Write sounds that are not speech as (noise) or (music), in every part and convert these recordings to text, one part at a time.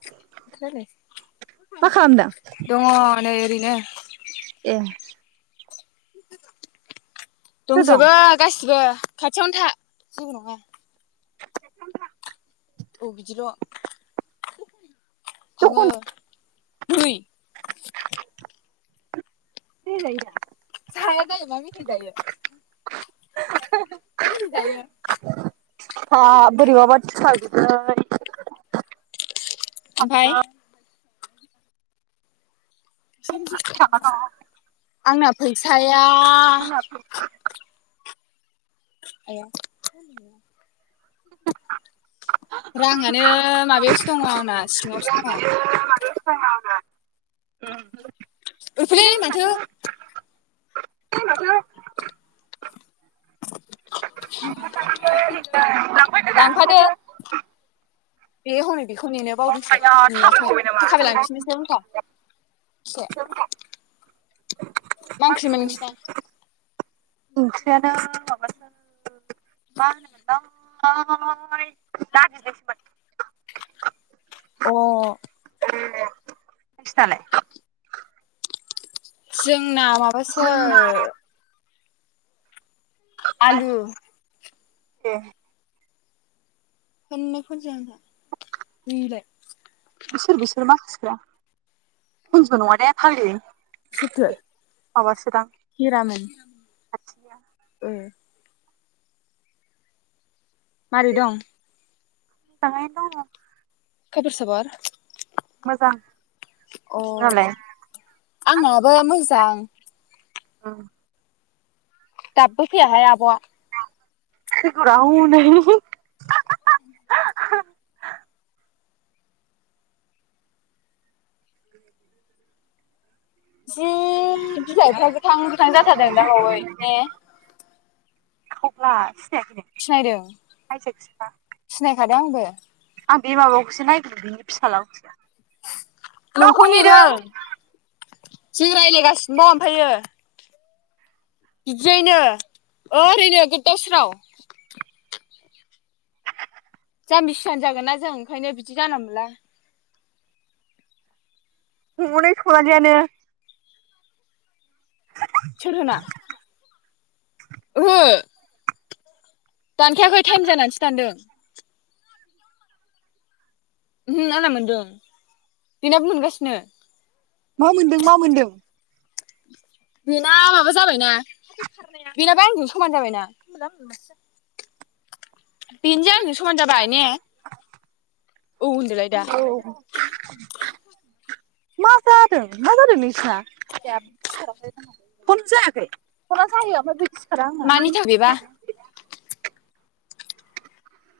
(unintelligible) मा खालामदों? दङ नै ओरैनो ए (inaudible) सोर दं दंजोबो गासिबो खाथियावनो था जेबो नङा औ बिदिल' थाङो दखान नै जाया जायो माबि मेथाइ जायो मा मेथाइ जायो हा बोरैबाबा थिखा लै ओमफाय (inaudible) आंना फैसाय दा आया राङानो माबायावसो दङ आंना सिङावसो दङ (unintelligible) ओरै फैलै माथो लांफादो लांफैदो बे हनै बेखौ नेनो दा बावदोंसो आया नेयाखै थाबायगबाय नामा? थाबायलांफिनोसै होनबा एसे मा ओंख्रिमोन नोंसना ओंख्रियानो माबासो मा होनोमोन (unintelligible) अ (unintelligible) फिथाइ जोंना माबासो आलु ए। (inaudible) बे सोर बिसोर माखासेफ्रा? खनजु नङा दे फाग्लि। सोरथो? माबासोदां हिरामोन। खाथिनिया ए। मारै दं? मोजाङैनो दङ। खबर सबर? मोजां। अ, नोंनालाय? आंनाबो मोजां। (inaudible) ओं। दाबबो फैयाहाय आब'आ। (inaudible) (inaudible) जि बिलायफ्रा गोथां गोथां जाथारदों दा बावै ने। थख्लास सिनायदों (inaudible) दांबो आं बे माबाखौसो नायगिरो बिनि फिसालाखौसो। गाव नोंखौ खननैदों नेदों। जों रायलायगासिनोबा ओमफायो। बिदियैनो ओरैनो गोदाव सोराव। जामबि सियान जागोन ना जों ओंखायनो बिदि जाना मोनला हनेै सनालिआनो सोर होना? ओहो। दानखायाखै टाइम जानानैसो दान्दों। उमहो आंना मोन्दों बिनाबो मोनगासिनो। मा मोन्दों मा मोन्दों? बेना माबा जाबायना बेनाबो आंजों समान जाबायना। बेनिजों आंजों समान जाबाय ने? औ होन्दोलाय दा। औ मा जादों मा जादों नोंसिना? (inaudible) फन जायाखै फना जायो ओमफ्राय ‌बै सिखारा आंना। मानि थाखाय बेबा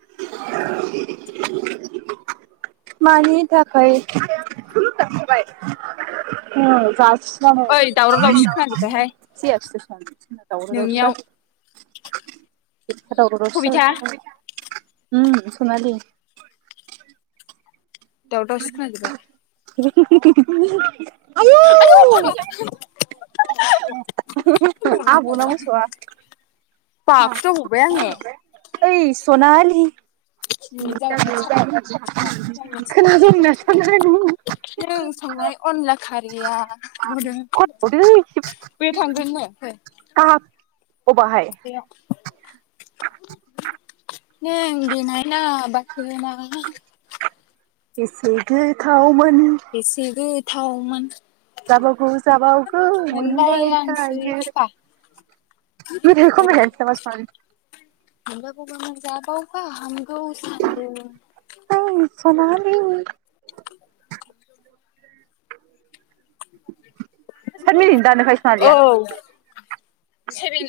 मानि थाखाय? (unintelligible) उम जा (unintelligible) दावराव‌ ओइ दावराव दावसि खोनाजोब्बायहाय जादों। नोंनियाव एफ्फा दावराव ‌दावसि कबिथा जायो। उम सनालि‌। दावराव-दावसि खोनाजोबबाय। (unintelligible) आय' फाग्ला। आबौ ना मोसौआ। बाखुदावबावबाय आङो। ओइ सनालि। खोनादोंना सनालि (unintelligible) नों संनाय अनला खारैया खनबावदो (unintelligible) बैयाव थांगोरनो। गाब अबाहाय नों देनाय ना बा (unintelligible) बेसे गोथावमोन बेसे गोथावमोन जाबावगौ जाबावगौ मोनबाय मोनलायलांसै थायो बा मेथाइखौ खननो हायासै नामा (unintelligible) मोनजागबा मोनजाबावबा हाम गौ सानदों । ओइ सनालि सात मिनिटनि दानोखायो औ सेरेन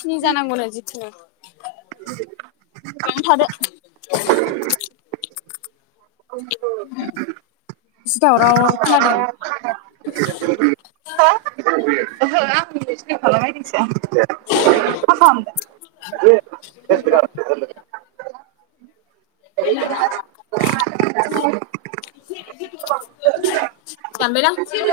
स्नि जानांगौनो जिखुनु बावनो थादो। (unintelligible) जि दावराव ओहो खोनादों आंनि नोंसिनि हरना नायदोंसो। मा खालामदो? दानबायदां।